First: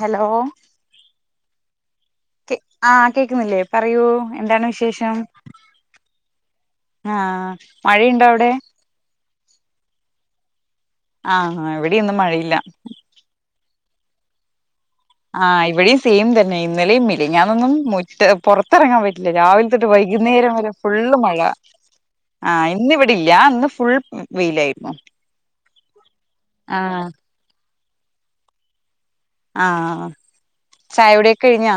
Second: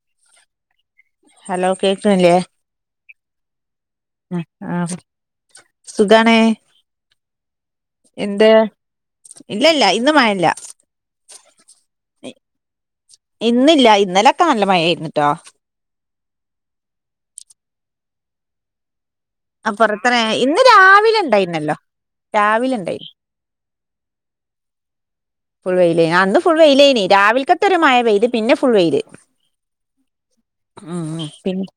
Hello hello കേക്കണില്ലേ കേ ആ കേക്കുന്നില്ലേ പറയൂ എന്താണ് ആ വിശേഷം സുഖാണ് ആഹ മഴയുണ്ടോ അവിടെ ഇല്ല ഇല്ല ഇന്ന് മഴല്ല ആഹ് ഇവിടെന്നും മഴയില്ല ഇന്നില്ല ഇന്നലെക്കെ നല്ല മഴായിരുന്നു ആഹ് ഇവിടെയും സെയിം തന്നെ ഇന്നലെിംമിനിഞാന്നൊന്നും മുറ്റ പുറത്തിറങ്ങാൻ പറ്റില്ല രാവിൽ തൊട്ട് അപ്പറത്തന വൈകുന്നേരം ഇന്ന് വരെ ഫുള്ള് രാവിലെ മഴ ഉണ്ടായിരുന്നല്ലോ ആഹ് രാവിലെ ഉണ്ടായി ഇന്നിവിടിൽ ഞാൻ അന്ന് ഫുൾ വെയിലായിരുന്നു ഫുൾ വെയിലേന്. ആഹ് ഇന്ന് ഫുൾ ആഹ് വെയിലേനി. രാവിൽക്കത്തെ ഒര് മയ പെയ്ത്. പിന്നെ ഫുൾ വെയിൽ ആഹ് ചായ കുടിയൊക്കെ കഴിഞ്ഞോ?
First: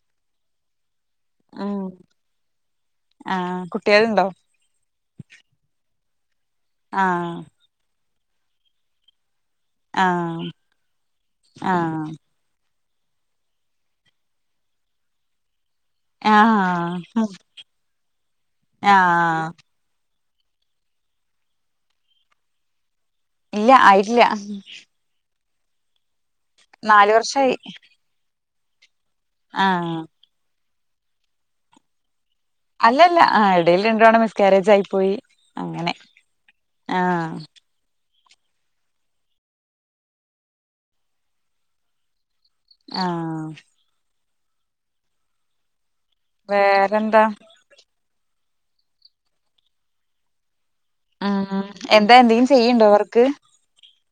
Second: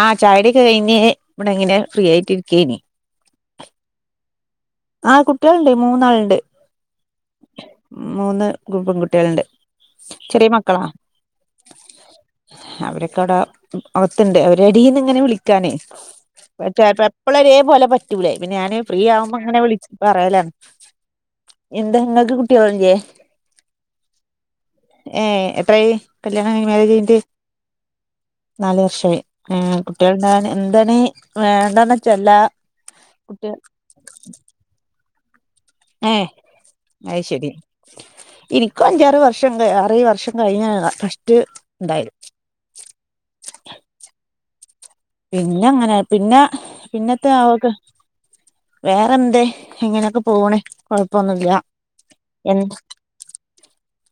ആഹ് ചായടി യൊക്കെ കഴിഞ്ഞ് ഇവിടെ ഉം ഇങ്ങനെ ഫ്രീ ആയിട്ടിരിക്കനി ആഹ് കുട്ടികളുണ്ടോ ആഹ് കുട്ടികളുണ്ട് മൂന്നാളുണ്ട് ആഹ് മൂന്ന് പെൺകുട്ടികളുണ്ട് ആഹ് ചെറിയ മക്കളാ ആഹ് അവരൊക്കെ അവടെ അകത്തുണ്ട് അവര എടിന്ന് ഇങ്ങനെ വിളിക്ക [unintelligible] ആഹ് എപ്പളരേ പോലെ പറ്റൂലേ പിന്നെ ഞാന് ഫ്രീ ആവുമ്പോ ആഹ് അങ്ങനെ വിള പറയലാണ് എന്താ നിങ്ങക്ക് കുട്ടികള് ല്യേ ഇല്ല ആയിട്ട്ല്ല ഏഹ് എത്രായി കല്യാണം കയ്ഞ്ഞ് മേരേജ് നാല് കൈഞ്ഞിട്ട് വർഷായി നാലു വർഷായി ഏഹ് ആഹ് കുട്ടിയേള്ണ്ടാവാൻ എന്തണ് വേണ്ടാന്ന് വച്ചല്ല അല്ലല്ല ആ ഇടയിൽ രണ്ടോണം മിസ്കാരേജ് ആയി പോയി അങ്ങനെ ഏഹ് അഹ് ആഹ് ശരി ഇന്ക്കും അഞ്ചാറ് വർഷം കയ് ആറേഴ് വർഷം കഴിഞ്ഞാണ് ഫസ്റ്റ് ണ്ടാ യേ ആഹ് പിന്നെ അങ്ങനെ പിന്നെ വേറെന്താ പിന്നത്തെ അവക്ക് വേറെന്ത്. ഇങ്ങനെയൊക്കെ പോണ് കൊഴപ്പൊന്നുല്ല ഉം എന്താ എന്തെങ്കിലും എ ചെയ്യണ്ടോ വർക്ക്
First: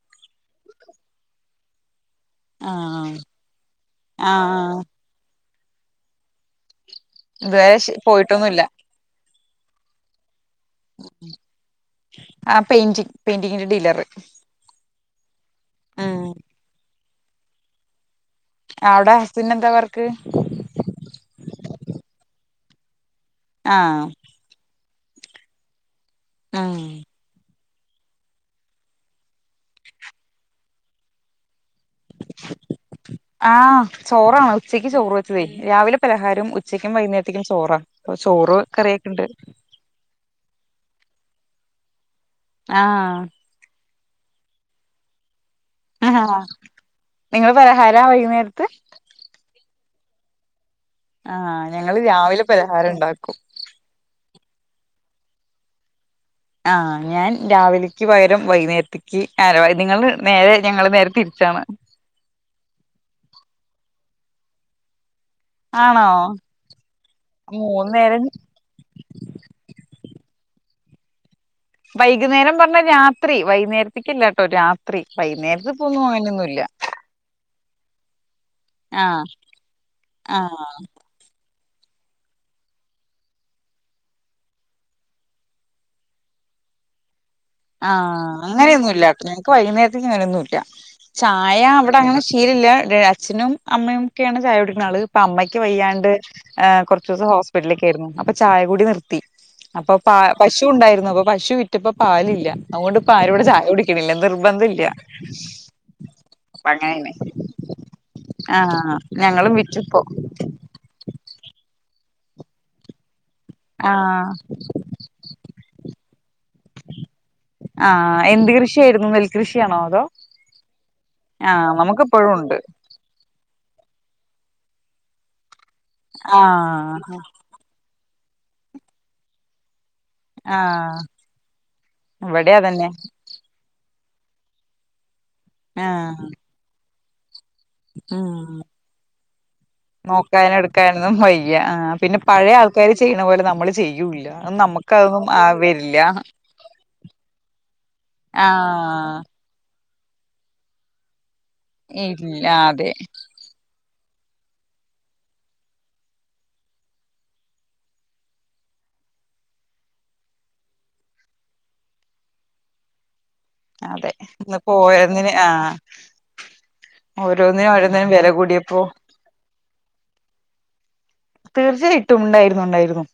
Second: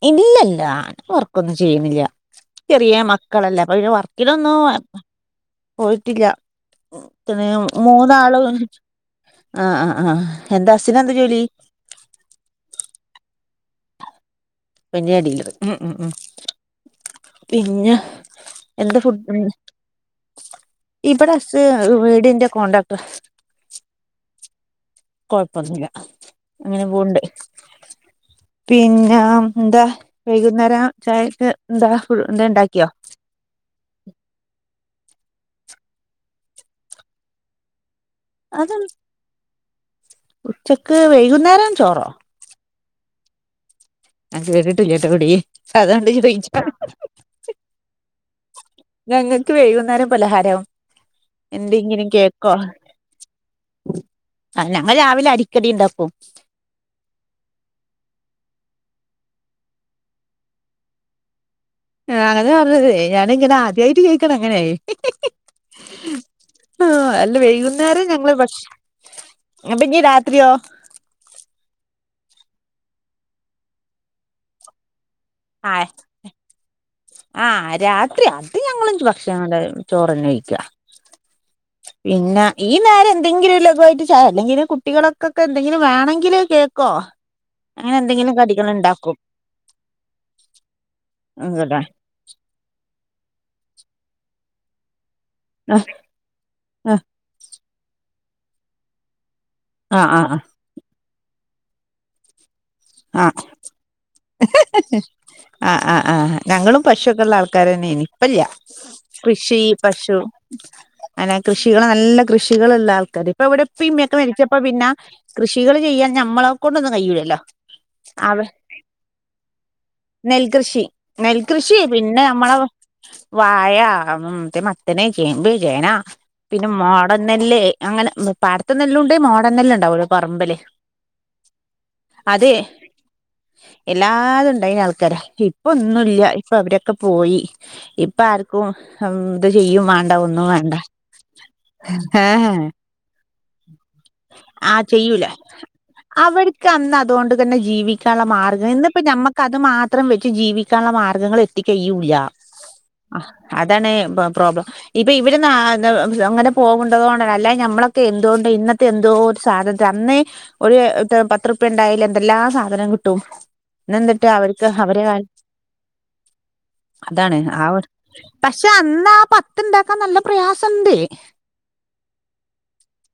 ഇല്ലല്ല ആ വർക്കൊന്നും ചെയ്യണില്ല ചെറിയ ആഹ് മക്കളല്ലേ അപ്പൊ വർക്കിനൊന്നും ആഹ് പോയിട്ടില്ല പിന്നെ ഇതുവരെ മൂന്നാള് പോയിട്ടൊന്നുല്ല ആഹ് ആഹ് ആഹ് എന്താ ഹസിനെന്താ ജോലി? ആ പെയിന്റി പെയിന്റിങ്ങിന്റെ ഡീലറ് ഇവടെയില് ഉം ഉ ഉ പിന്നെ എന്ത അവിടെ ഫുഡ് ഉം ഹസ്ബൻഡ് എന്താ വർക്ക് ഇവടെ ഹസ് വീടിന്റെ കോണ്ടാക്ട്ടറാ ആഹ് കൊഴപ്പൊന്നുല്ല ഉം അങ്ങനെ പോവ്ണ്ട് പിന്നെ എന്താ വൈകുന്നേരം ചായക്ക് എന്താ എന്താ ഉണ്ടാക്കിയോ ആഹ് ചോറാണ് ഉച്ചയ്ക്ക് ചോറ് വെച്ചതേ രാവിലെ പലഹാരും ഉച്ചക്കും വൈകുന്നേരത്തേക്കും ചോറാ പ്പൊ ചോറ് അത് കറിയൊക്കെ ണ്ട്. ഉച്ചക്ക് വൈകുന്നേരം ചോറോ ആഹ് ഞാൻ കേട്ട്ട്ട്ല്യട്ടൊ എവിടിം അതോണ്ട് ആഹ്ഹ ചോയിച്ചാ നിങ്ങള് പലഹാരവോ ഈ നേരത്ത് ഞങ്ങക്ക്വൈകുന്നേര പലഹാരം ആഹ് ഞങ്ങള് രാവിലെ പലഹാരണ്ടാക്കും ആ ഞങ്ങള് രാവിലെ അരിക്കടിണ്ടാക്കു ആഹ ഞാൻ രാവിലക്ക് പകരം വൈകുന്നേരത്ത്ക്ക് നിങ്ങള് നേരെ ഞങ്ങള് നേരെ തിരിച്ചാണ് ആ അതരണേ യേ ഞാനിങ്ങനെ ആദ്യായിട്ട് കേക്കണ് അങ്ങനെയ് ആണോ ആഹ്‌ അല്ല മൂന്ന് വൈകുന്നേര നേരം ഞങ്ങള് ഭശ് നിട്ട് നീ രാത്രീയോ വൈകുന്നേരം പറഞ്ഞ രാത്രി വൈകുന്നേരത്ത്ക്കല്ലാട്ടോ രാത്രി വൈകുന്നേരത്ത് ആഹ് പോന്നു അങ്ങനൊന്നുല്ല ആഹ് രാത്രി അത് ഞങ്ങളും ആഹ് ഭക്ഷണം ചോറന്നെക്കഴിക്ക ആഹ് പിന്നെ ഈ നേര എന്തെങ്കിലുംലഗു ആ യിട്ട് ച്ചാ അല്ലെങ്കിൽ കുട്ടികളൊക്കൊക്കെ എന്തെങ്കിലും വേണെങ്കില് കേ കോ ആഹ് അങ്ങനെയന്നുല്ല ഞക്ക് വൈകുന്നേരതക്ക് അങ്ങനെയൊന്നുല്ല ചായ ആഹ് അവടങ്ങനെ ശീലില്ല [unintelligible] അച്ഛനുംഅമ്മയുംക്കെയാണ് ചായ കുടിക്ണആള് ഇപ്പ അമ്മക്ക് വയ്യാണ്ട് കൊറച്ചൂസം ഹോസ്പിറ്റലിലേക്കെര്ന്നു അപ്പൊ ചായ കൂടി നിർത്തി ആഹ് അപ്പൊപാ ആഹ് പശു പശുണ്ടാര്ന്നു അപ്പൊ പശു വിറ്റപ്പ പാലില്ല അതോണ്ട്പ്പ ആരു ആഹ് പടെചായ കുടിക്കണില്ല നിർബന്ധം ഇല്ല്യ ആഹ് ആഹ് ആ ഞങ്ങളും പശു ഒക്കെ ഉള്ള ആൾക്കാരെന്നെണ്പ്പല്ല്യ ആഹ് ഞങ്ങളും കൃഷി വിറ്റുപ്പോ പശു അങ്ങനെ കൃഷികള്നല്ലകൃഷികള്ള്ള ആൾക്കാര് അവിടെപ്പമ്മയൊക്കെ ആഹ് മരിച്ചപ്പോ പിന്ന കൃഷികള്ചെയ്യാൻ നമ്മളെ കൊണ്ടൊന്നും കഴിയുല്ലല്ലോ ആഹ എന്ത് കൃഷിയെര്ന്നു നെൽകൃഷിആണോ അതോ ആഹ് നമുക്കിപ്പോഴും ഉണ്ട് നെൽകൃഷിനെൽകൃഷിപിന്നെനമ്മളെ വായമറ്റേമത്തന് ചേമ്പ് ചേന പിന്നെ ആഹ് മോഡൻ നെല്ല് അങ്ങനെ പാടത്തെ നെല്ലുണ്ട് മോഡൺനെല്ല് ഉണ്ടാവലോ ആഹ് അതെ ഇവിടെ അതന്നെ എല്ലാതും ണ്ടായ്നആൾക്കര ആഹ് ഇപ്പൊന്നുംല്ല്യ ഇപ്പഅവരൊക്കെപോയി ഇപ്പ ഉം ആർക്കുംമംത്ചിയ്യുംവാണ്ടഒന്നും നോക്കാനും വാണ്ട ആക്കാര് ചെയ്യുന്നപോലെനമ്മള് ചെയ്യൂല്ല അനമ്മക്കത്ആവെര്ല്ല്യ അവെട്ക്കന്നത് അതൊണ്ട് തന്നെ ജീവിക്കാള്ള ആ മാർഗ്ഗം ഇന്ന്പ്പനമ്മക്ക്അത് മാത്രംവെച്ച് ജീവിക്കാള്ള മാർഗ്ഗങ്ങള് ത്തി ഇല്ല അതെ കെയ്യുല്യഅഅതാണ്പ പ്രോബ്ലം ഇപ്പൊ ഇവരൊന്നാ [unintelligible] അങ്ങനെ പോവണ്ടതോണ്ടാണ് അല്ലായെ ഞ്ഞമ്മളൊക്കെഎന്തോണ്ട് ഇന്ന എന്തോഒര്സാധന അന്ന് ഒരു പത്ത്റുപ്യ ഉണ്ടായാല്എന്തെല്ലാ സാധനംകിട്ടും അതെ ഇന്നിപ്പോ ന്ന്ന്നിട്ട്അവർക്ക്അവരെ [unintelligible] ഓരോന്നിന് ആ ഓരോന്നിനും ഓരോന്നിനും വില കൂടിയപ്പോ അതാണ്ആഒര്പഷേഅന്നാ പത്ത്ണ്ടാക്കാൻ നല്ലപ്രയാസണ്ട് തീർച്ചയ്ട്ടുംണ്ടായിരുന്നുഉണ്ടായിരുന്നു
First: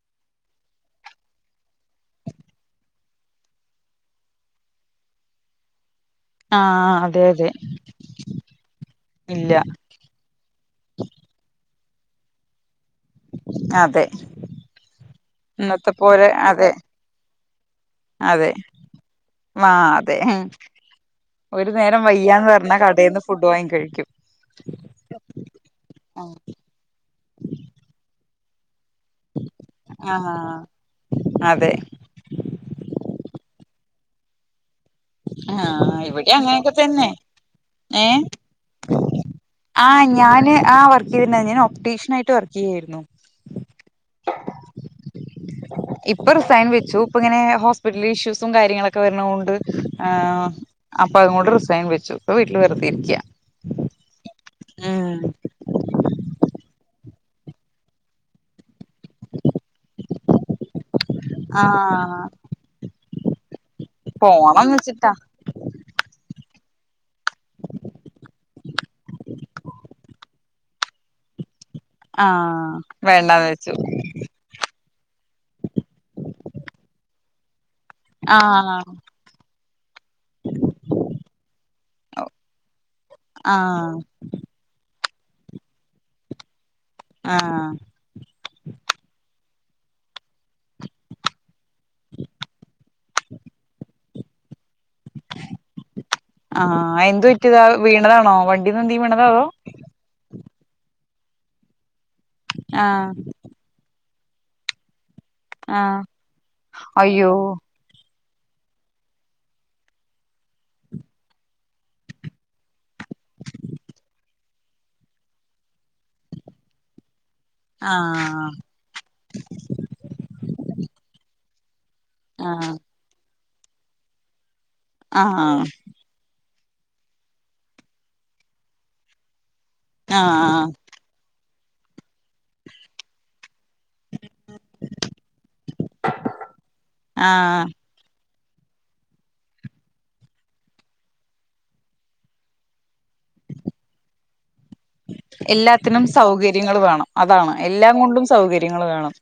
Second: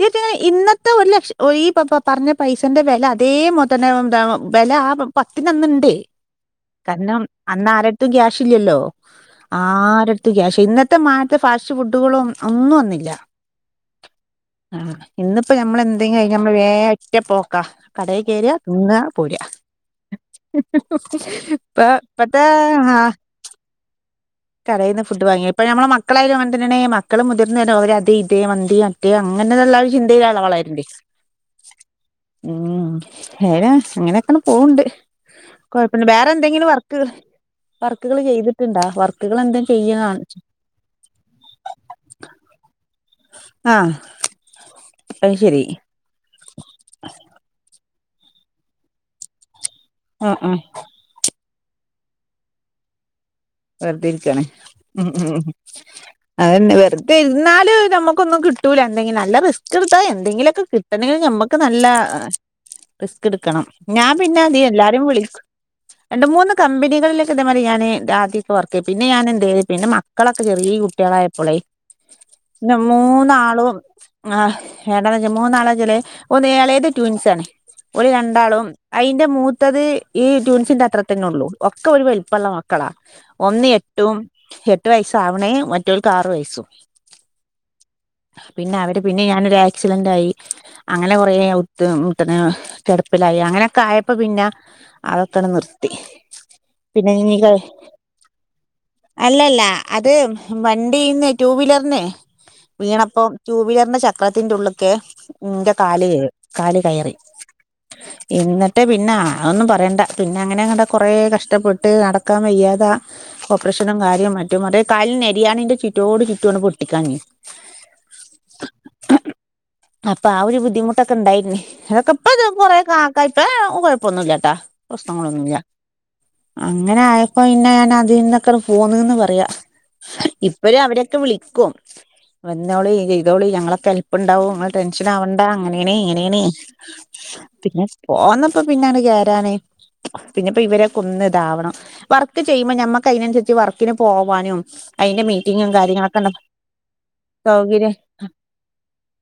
തീർച്ചയായ്ഇന്നത്തെ ഒരു ലക്ഷം ഈപ പ പറഞ്ഞപൈസന്റെവെല അതേമൊതന്നെന്താവെലആ പത്തിനന്ന്‌ണ്ടേയ് ആ അതെ അതെ കര്ണംഅന്ന് ആരട്ത്തുംഗ്യാഷ് ഇല്ല ഇല്ല്യല്ലോആരട് ത്ത്ഗ്യാഷ് ഇന്നത്തെ മാത്തെ ഫാശ്ഫുഡുകളുംഒന്നും അന്നില്ല അതെ ആഹ് ഇന്നത്തെ ഇന്ന്പ്പനമ്മള്ന്തെങ്കും കഴിഞ്ഞാ നമ്മഴ് വേ ഒറ്റ പോക്കാ കടയിൽ കേറാ തിന്നാ പോരാ അതെവാ അതെഹ് ഇപ്പ ഒര്നേരം ഇപ്പത്തെ വയ്യാന്ന്പർണകടേന്ന് ഫുഡ് വാങ്ങികഴിക്യും കടേന്ന്ഫുഡ്‌വാങ്ങി ഇപ്പനമ്മളെ മക്കളായലുംഅങ്ങൻതന്നെണിമക്ക മക്കള് മുതിർന്ന ഓര് അത് ഇത് മന്തി മറ്റേ അങ്ങനെള്ള ഒരു ആ ചിന്തയിലാളോ വളര്ണ്ട് അതെ ഉം വേരാ അങ്ങനെയൊക്കട് പോണ്ട് ആ കൊഴപില്ല ഇവിടെ വേറന്തെങ്കിലും അങ്ങനെയൊക്കെ വർക്ക് തന്നെ വർക്കുകൾ ഏഹ് ചെയ്തിട്ടുണ്ടാ വർക്കുകൾ എന്ത ആഹ് ചെയ്യാണ് ഞാന് ആഹ് വർക്ക് ചെയ്തിട്ടുണ്ടായിരുന്നു ഞാൻ ഒപറ്റീഷ്യനായിട്ട് വർക്ക് ചെയ്യുകയായിരുന്നു ആഹ് അത് ശരി ഇപ്പൊ റിസൈൻ വെച്ചു ഇപ്പൊ ഇങ്ങനെ ഹോസ്പിറ്റൽ ഇഷ്യൂസും കാര്യങ്ങളൊക്കെ വരണകൊണ്ട് ആഹ് അപ്പൊ അതു കോണ്ട് റിസൈൻ വെച്ചു ഇപ്പൊ വീട്ടിൽ വെറുതിരിക്കയാ വെറുതെരിക്കാല്ലേ ഉം ഉം അതന്നെ വെറുതെ ഇരുന്നാല് നമുക്കൊന്നും കിട്ട കിട്ടൂല എന്തെങ്കിലും നല്ല റിസ്ക് എടുത്താ എന്തെങ്കിലൊക്കെ കിട്ടണെങ്കിൽ നമുക്ക് നല്ല ആഹ് റിസ്ക് ട്ക്കണം ഞാൻ പിന്നെ മതി പോണംന്ന് വെച്ചിട്ടാ എല്ലാരുംവിളിക് രണ്ട്മൂന്ന് കമ്പനികളിലക്കെഇതേ മാരി ഞൻജാദി ചർക്കെ പിന്നെ ഞാൻ എന്ത്‌ ചെയതു പിന്നെ മക്കളൊക്കെ ചെറിയ കുട്ടികളായപ്പോളെ ന്റെ ആഹ് വേണ്ടാന്ന് മൂന്നാളും വെച്ചു ആഹ് വേണ്ടാന്ന് വെച്ചാൽ മൂന്നാളാച്ചാൽ പുതിയ ഏളേത് ട്യൂൻസാണ് ഓൽ രണ്ടാളും ആഹ് അയിന്റെ മൂത്തത് ഈ ട്വിൻസിന്റെ അത്ര തന്നെ ഒള്ളു ഒക്കെ ഒരു വെലിപ്പള്ള മക്കളാ ഒന്ന് ആഹ് എട്ടും എട്ട് വയസ്സ ആവണേ മറ്റവൾക്ക് ആറു വയസ്സും ആഹ് പിന്നെ അവര് പിന്നെ ഞാനൊരു ആക്സിഡന്റായി അങ്ങനെ കൊറേ ഔത്ത് [unintelligible] കിടപ്പിലായി അങ്ങനെയൊക്കെ ആയപ്പോ പിന്നെ അതൊക്കെ അങ്ങ് നിർത്തി ആഹ് പിന്നെ എന്ത് ഇനി പറ്റിയതാ വീണതാണോ വണ്ടീന്ന് എന്തെങ്കിലും വീണതോ അതോ അല്ലല്ല അത് വണ്ടീന്ന് ടു വീലറിന്ന് ആഹ് വീണപ്പം ടു വീലറിന്റെ ചക്രത്തിന്റെ ഉള്ള്ക്കെ ഇന്റെ ആഹ് കാല് കേ കാല് കയറി അയ്യോ എന്നിട്ട് പിന്നെ അതൊന്നും പറയണ്ട പിന്നെ അങ്ങനെങ്ങട് കൊറെ കഷ്ടപ്പെട്ട് നടക്കാൻ വയ്യാതാ ഓപ്പറേഷനും കാര്യവും മറ്റും അതേ കാലിന്റെ നെരിയാണീന്റെ ചുറ്റോട് ചുറ്റും അങ്ങട്ട് പൊട്ടിക്കാണ് ആഹ് അപ്പൊ ആ ഒരു ബുദ്ധിമുട്ടൊക്കെ ഉണ്ടായിരുന്നു അതൊക്കെ ഇപ്പൊ ഇത് ആഹ് കൊറെ കാ ഇപ്പൊ കുഴപ്പൊന്നുമില്ലാട്ടാ പ്രശ്നങ്ങളൊന്നുമില്ല ആഹ് അങ്ങനെ ആയപ്പോ ന്നെ പിന്നെ അതിൽന്നൊക്കെ പോന്നുന്ന് പറയാ ആഹ് ഇപ്പഴും അവരൊക്കെ വിളിക്കും വന്നോളി ചെയ്തോളി ഞങ്ങളൊക്കെ ഹെൽപ്ണ്ടാവും നിങ്ങൾ ടെൻഷൻ ആവണ്ട അങ്ങനേണ് ഇങ്ങനേണ് ആഹ് പിന്നെ പോന്നപ്പോ പിന്നങ്ങട്ട് കേറാൻ പിന്നെപ്പോ ഇവരൊക്കെ ഒന്ന് ഇതാവണം വർക്ക് ചെയ്യുമ്പോ ഞമ്മുക്ക് അതിനനുസരിച്ച് വർക്കിന് പോവാനും അതിന്റെ മീറ്റിങ്ങും എല്ലാത്തിനും കാര്യങ്ങളൊക്കെ സൗകര്യങ്ങൾ വേണം അതാണ് സൗകര്യ എല്ലാം കൊണ്ടും സൗകര്യങ്ങൾ വേണം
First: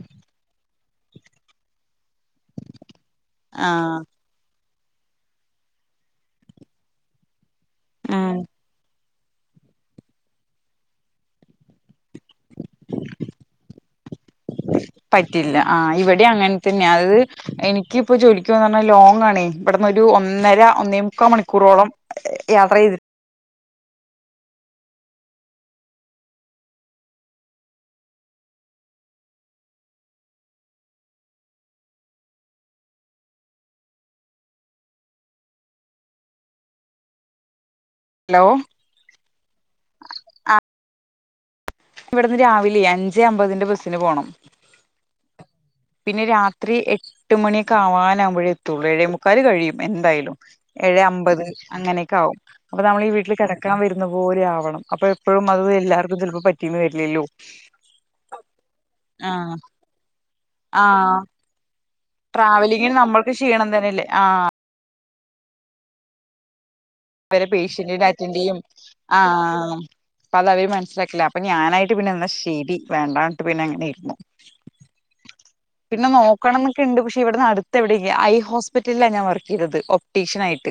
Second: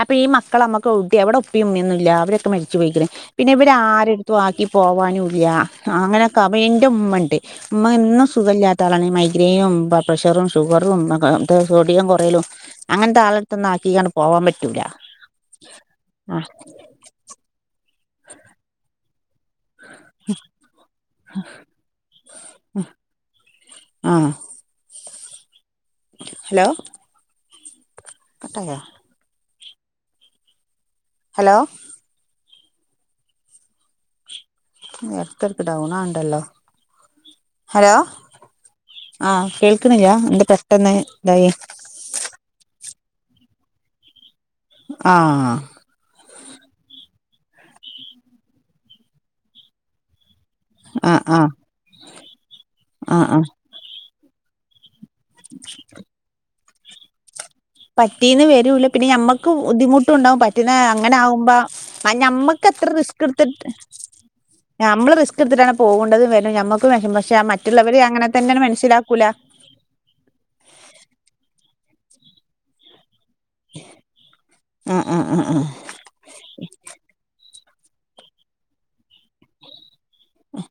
അപ്പൊ ഈ മക്കൾ അമ്മക്ക് എവ്‌ടെ ഇവടെ ഉപ്പിം ഉമ്മിം ഒന്നുല്ലഅവരൊക്കെ മരിച്ച് പോയ്ക്ക്ണ് പിന്നെ ഇവര് ആഹ് ആരെ ടത്തും ആക്കി പോവാനും ഇല്ല ആഹ് അങ്ങനെയൊക്കെ അപ്പൊ ന്റെ ഉമ്മണ്ട് ഉമ്മ ഇന്നും സുഖല്യാത്ത ആളാണ് ഈ മൈഗ്രൈനും പ്രഷറും ഷുഗറും ഒക്കെ ഇത് സോഡിയം കൊറ യലും അങ്ങനത്തെ ആളെടുത്തൊന്നും ആക്കിക്കാണ്ട് പോവാൻ പറ്റൂല പറ്റില്ല ആഹ് ഇവിടെയും ആ അങ്ങനെ തന്നെയാ അതായത് എനിക്കിപ്പോ ജോലിക്ക് പോവാന്ന് പറഞ്ഞാ ലോങ്ങാണേ ഇവിടന്ന് ഒരു ഒന്നര ഒന്നേമുക്കാൽ മണിക്കൂറോളം യാത്ര ചെയ്തിട്ട ആഹ് ഹലോ കട്ടായ ഹലോ എടക്കെടക്ക് ഡൗൺ ആകുണ്ടല്ലോ ഹലോ ഹലോ ആഹ് കേൾക്കുന്നില്ല എന്ത് പെട്ടെന്ന് ഇതായി ഇക്ക് ഇവിടുന്ന് രാവിലെ അഞ്ച് അമ്പതിന്റെ ബസ്സിന് പോണം ആഹ് പിന്നെ രാത്രി എട്ട് മണിയൊക്കെ ആവാനാവുമ്പോഴേ എത്തുള്ളൂ ഏഴേമുക്കാല് കഴിയും എന്തായാലും ഏഴ് ആ ആ അമ്പത് അങ്ങനെയൊക്കാവും അപ്പൊ നമ്മളീ ആ വീട്ടിൽ ആ കിടക്കാൻ വരുന്ന പോലെ ആവണം അപ്പൊ എപ്പഴും അത് എല്ലാവർക്കും ചെൽപ്പം പറ്റീന്ന് വരില്ലല്ലോ? പറ്റീന്ന് വരൂല പിന്നെ ഞമ്മക്ക് ആഹ് ബുദ്ധിമുട്ടുണ്ടാവും പറ്റുന്ന ആഹ് അങ്ങനാവുമ്പ ആഹ് ഞമ്മക്കത്ര ട്രാവലിങ്ങിന് റിസ്ക്ക് നമ്മൾക്ക് എടുത്തിട് ക്ഷീണം തന്നെയല്ലേ ആ ഞമ്മള് റിസ്ക് എടുത്തിട്ടാണ് പോകുണ്ടതും വര്ന്നതും ഞമ്മക്ക് പക്ഷെ അവരെ ആഹ് മറ്റുള്ളവര് അങ്ങനെ തന്നെയാണ് മനസ്സിലാക്കൂല. ആഹ്. അപ്പ അത് അവര് മനസ്സിലാക്കില്ല അപ്പൊ ഞാനായിട്ട് പിന്നെ എന്ന ശരി വേണ്ടാ പിന്നെ അങ്ങനെ ഇരുന്നു. ആ ആ ആ ആ പിന്നെ നോക്കണം ന്നൊക്കെ ഉണ്ട് പക്ഷെ ഇവിടുന്ന് അടുത്ത് എവിടെയും ഇല്ല ഐ ഹോസ്പിറ്റലിലാണ് ഞാൻ വർക്ക് ചെയ്തത് ഒപ് ടീഷനായിട്ട്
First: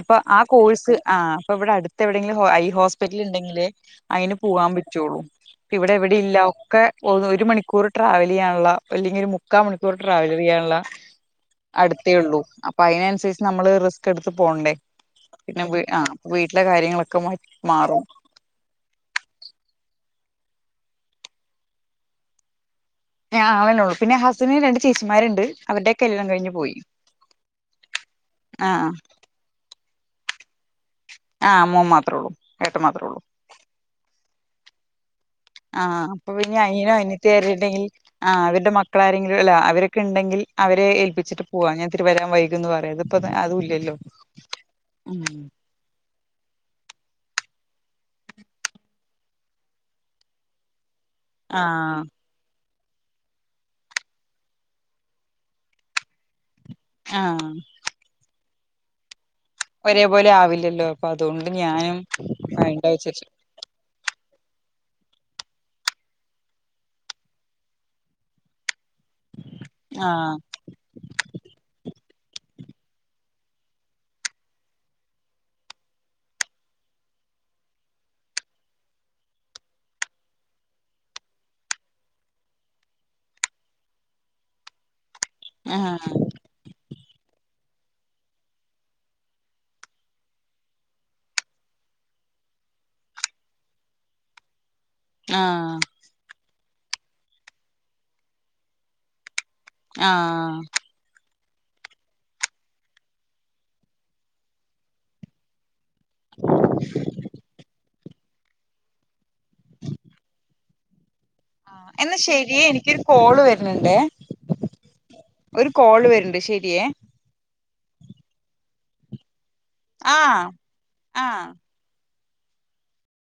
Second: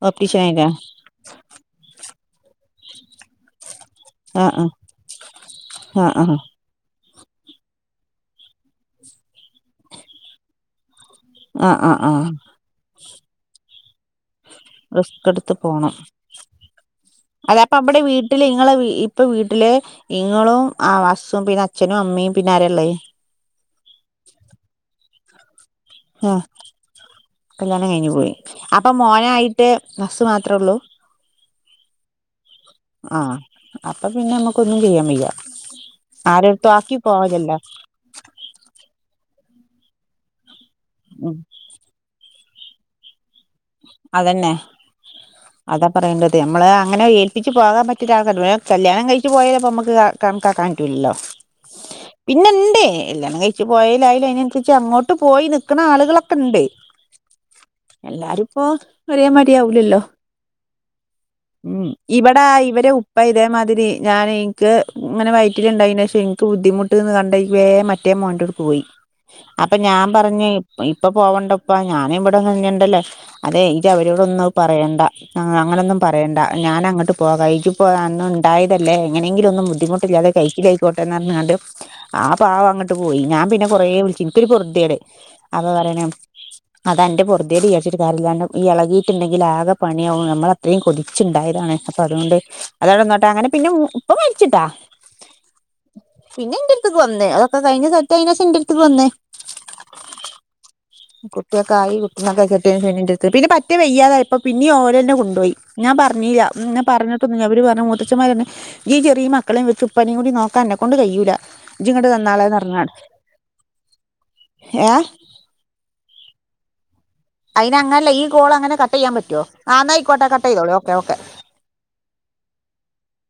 അപ്പൊ ആ ഓപ്റ്റീഷ്യനായിട്ടാ ആഹ് അപ്പൊ ഇവിടെ അടുത്തെവിടെങ്കിലും ഐ ഹോസ്പിറ്റല് ഉണ്ടെങ്കില് അയിന് ആ ആ പോകാൻ പറ്റുള്ളൂ ഇവിടെ ആ എവിടെ ഇല്ല ഒക്കെ ഓ ഒരു മണിക്കൂർ ട്രാവൽ ചെയ്യാനുള്ള അല്ലെങ്കിൽ ഒരു മുക്കാൽ മണിക്കൂർ ട്രാവൽ ചെയ്യാനുള്ള ആ ആ ആ അടുത്തേ ആ ഉള്ളൂ അപ്പൊ അയിനനുസരിച്ച് നമ്മള് റിസ്ക് എടുത്ത് പോണ റിസ്ക് എടുത്ത് പോണം കാര്യങ്ങളൊക്കെ അത് അപ്പ അവിടെ മാറും വീട് വീട്ടില് ഇങ്ങളെ ഇപ്പ വീട്ടില് ഇങ്ങളും ആഹ് ഹസ്സും പിന്നെ അച്ഛനും അമ്മയും പിന്നെആരെയുള്ളത്. ഞലെന്നെഉള്ളൂ പിന്നെ ഹസ്സിന് രണ്ട് ചേച്ചിമാര്ണ്ട്. ആഹ് കല്ല്യാണം കഴിഞ്ഞു പോയി ആ അപ്പൊ മോനായി ട്ട് ഹസ്സ് മാത്ര ഉള്ളൂ? ആഹ് മോന് മാത്രേ ഉള്ളൂ എട്ടൻ മാത്ര ഉള്ളൂ. ആ അപ്പൊ പിന്നെ നമ്മുക്കോന്നും ചെയ്യാൻ വയ്യാ. ആഹ് അപ്പൊ പിന്ന അനിയനോ അനി യത്തിയോ അര്ണ്ടെങ്കിൽ. ആഹ് അവരുടെ മക്കളാരെങ്കിലും അല്ല അവരൊക്കെ ണ്ടെങ്കിൽ അവരെ ഉം ഏൽപ്പിച്ചിട്ട് പോവാ ഞാ ത്തിരി വരാൻ വൈക്കുംന്ന് പറയാ ഇത്പ്പോ അതും ഇല്ല. അതന്നെ. അതാപറയേണ്ടത് നമ്മൾ അങ്ങനെ ഏൽപ്പിച്ച് പോകാൻ പറ്റിയ ആൾക്കാര് കല്ല്യാണം കഴിച്ച് പോയാല് നമുക്ക്. കാ കണക്കാൻ പറ്റില്ലല്ലോ? ആഹ്. പിന്നെണ്ട് കല്ല്യാണം കഴിച്ചു പോയൽആയാലും അതിന് അനുസരിച്ച് അങ്ങോട്ട്പോയിനിക്ക്ണആളുകളൊക്കെണ്ട്. ആഹ്. എല്ലാരും ഇപ്പോ. ഒരേ മാരി ആവുലല്ലോ ഒരേപോലെ ആവില്ലല്ലോ അപ്പൊ അതുകൊണ്ട് ഉം ഞാനും ഇവിടെ വേണ്ട ഇവരെ ഉപ്പ വെച്ചിട്ട് ഇതേമാതിരി. ഞാൻ എനിക്ക് ഇങ്ങനെ വയറ്റില് ഇണ്ടായിന ശേഷം എനിക്ക് ബുദ്ധിമുട്ട്ന്ന് കണ്ടക്ക് വേമറ്റേ മോനോട്ട്ക്ക് പോയി. അപ്പൊ ഞാൻ ആ പറഞ്ഞ് ഇപ്പൊ പോവണ്ടഉപ്പാ ഞാനും ഇവിടെ തന്നിണ്ടല്ലേ? അതെ ഇജ് അവരോട് ഒന്നും അത് പറയണ്ട. ആഹ് അങ്ങനൊന്നും പറയണ്ട ഞാൻ അങ്ങട്ട് പോക ഇജ് പോ അന്നും ഉണ്ടായതല്ലേ എങ്ങനെയെങ്കിലും ഒന്ന് ബുദ്ധിമുട്ടില്ലാതെ. കൈച്ചിൽ ആയിക്കോട്ടെന്ന് പറഞ്ഞ്കാണ്ട്. ആ പാവം അങ്ങട്ട് പോയി ഞാൻ പിന്നെ കൊറെ വിളിച്ചു ഇനിക്കൊരു പെറുതേട്. അപ്പ ആ പറയണ് അതെന്റെ പൊറുതേട് വിചരിച്ചിട്ട്. ഇതാരല്ലാണ്ട് ഈ ഇളകിയിട്ടുണ്ടെങ്കി ആകെ പണിയാവും നമ്മള് അതൃമ് കൊതിച്ചുണ്ടായതാണ് അപ്പ അതോണ്ട്. അതോടന്നോട്ടാ അങ്ങനെ പിന്നെ ഉപ്പ മരിച്ചിട്ടാ. ആഹ്. പിന്നെ ഇന്റെ അടുത്ത്ക്ക് വന്ന് അതൊക്കെ കഴിഞ്ഞ് സെറ്റ് അയതിനേഷം ഇന്റെ അടുത്ത്ക്ക് വന്ന്. ആഹ്. കുട്ടിയൊക്കെ ആയി കുട്ടിനൊക്കെ കിട്ടിയ ശേഷം പിന്നെ പറ്റേ വെയ്യാതായിപ്പ പിന്നിം ഓരോന്നെ കൊണ്ടോയി. ഞാൻ പറഞ്ഞില്ല ഉം ഞാൻ പറഞ്ഞിട്ടൊന്ന അവര് പറഞ്ഞ് മൂത്തച്ഛന്മാര് ഞ് ഇച്ച് ഈ ചെറിയ മക്കളെയും വെച്ച് ഉപ്പനയും കൂടി നോക്കാൻ അന്നെകൊണ്ട് കയ്യൂല്ല. എന്നാ ശരിയെ എനിക്കൊരു കോള് വരുന്നുണ്ടേ? ഏഹ് ഒരു കോള് വര്ണ്ട് ശരിയേ. അതിന് അങ്ങനല്ല ഈ കോൾ അങ്ങനെ കട്ട് ചെയ്യാൻ പറ്റൊ ആഹ് ന്നാ ആയിക്കോട്ട ആഹ് കട്ടയ്തോളൂ ഒക്കെ. ഓക്കെ ആഹ്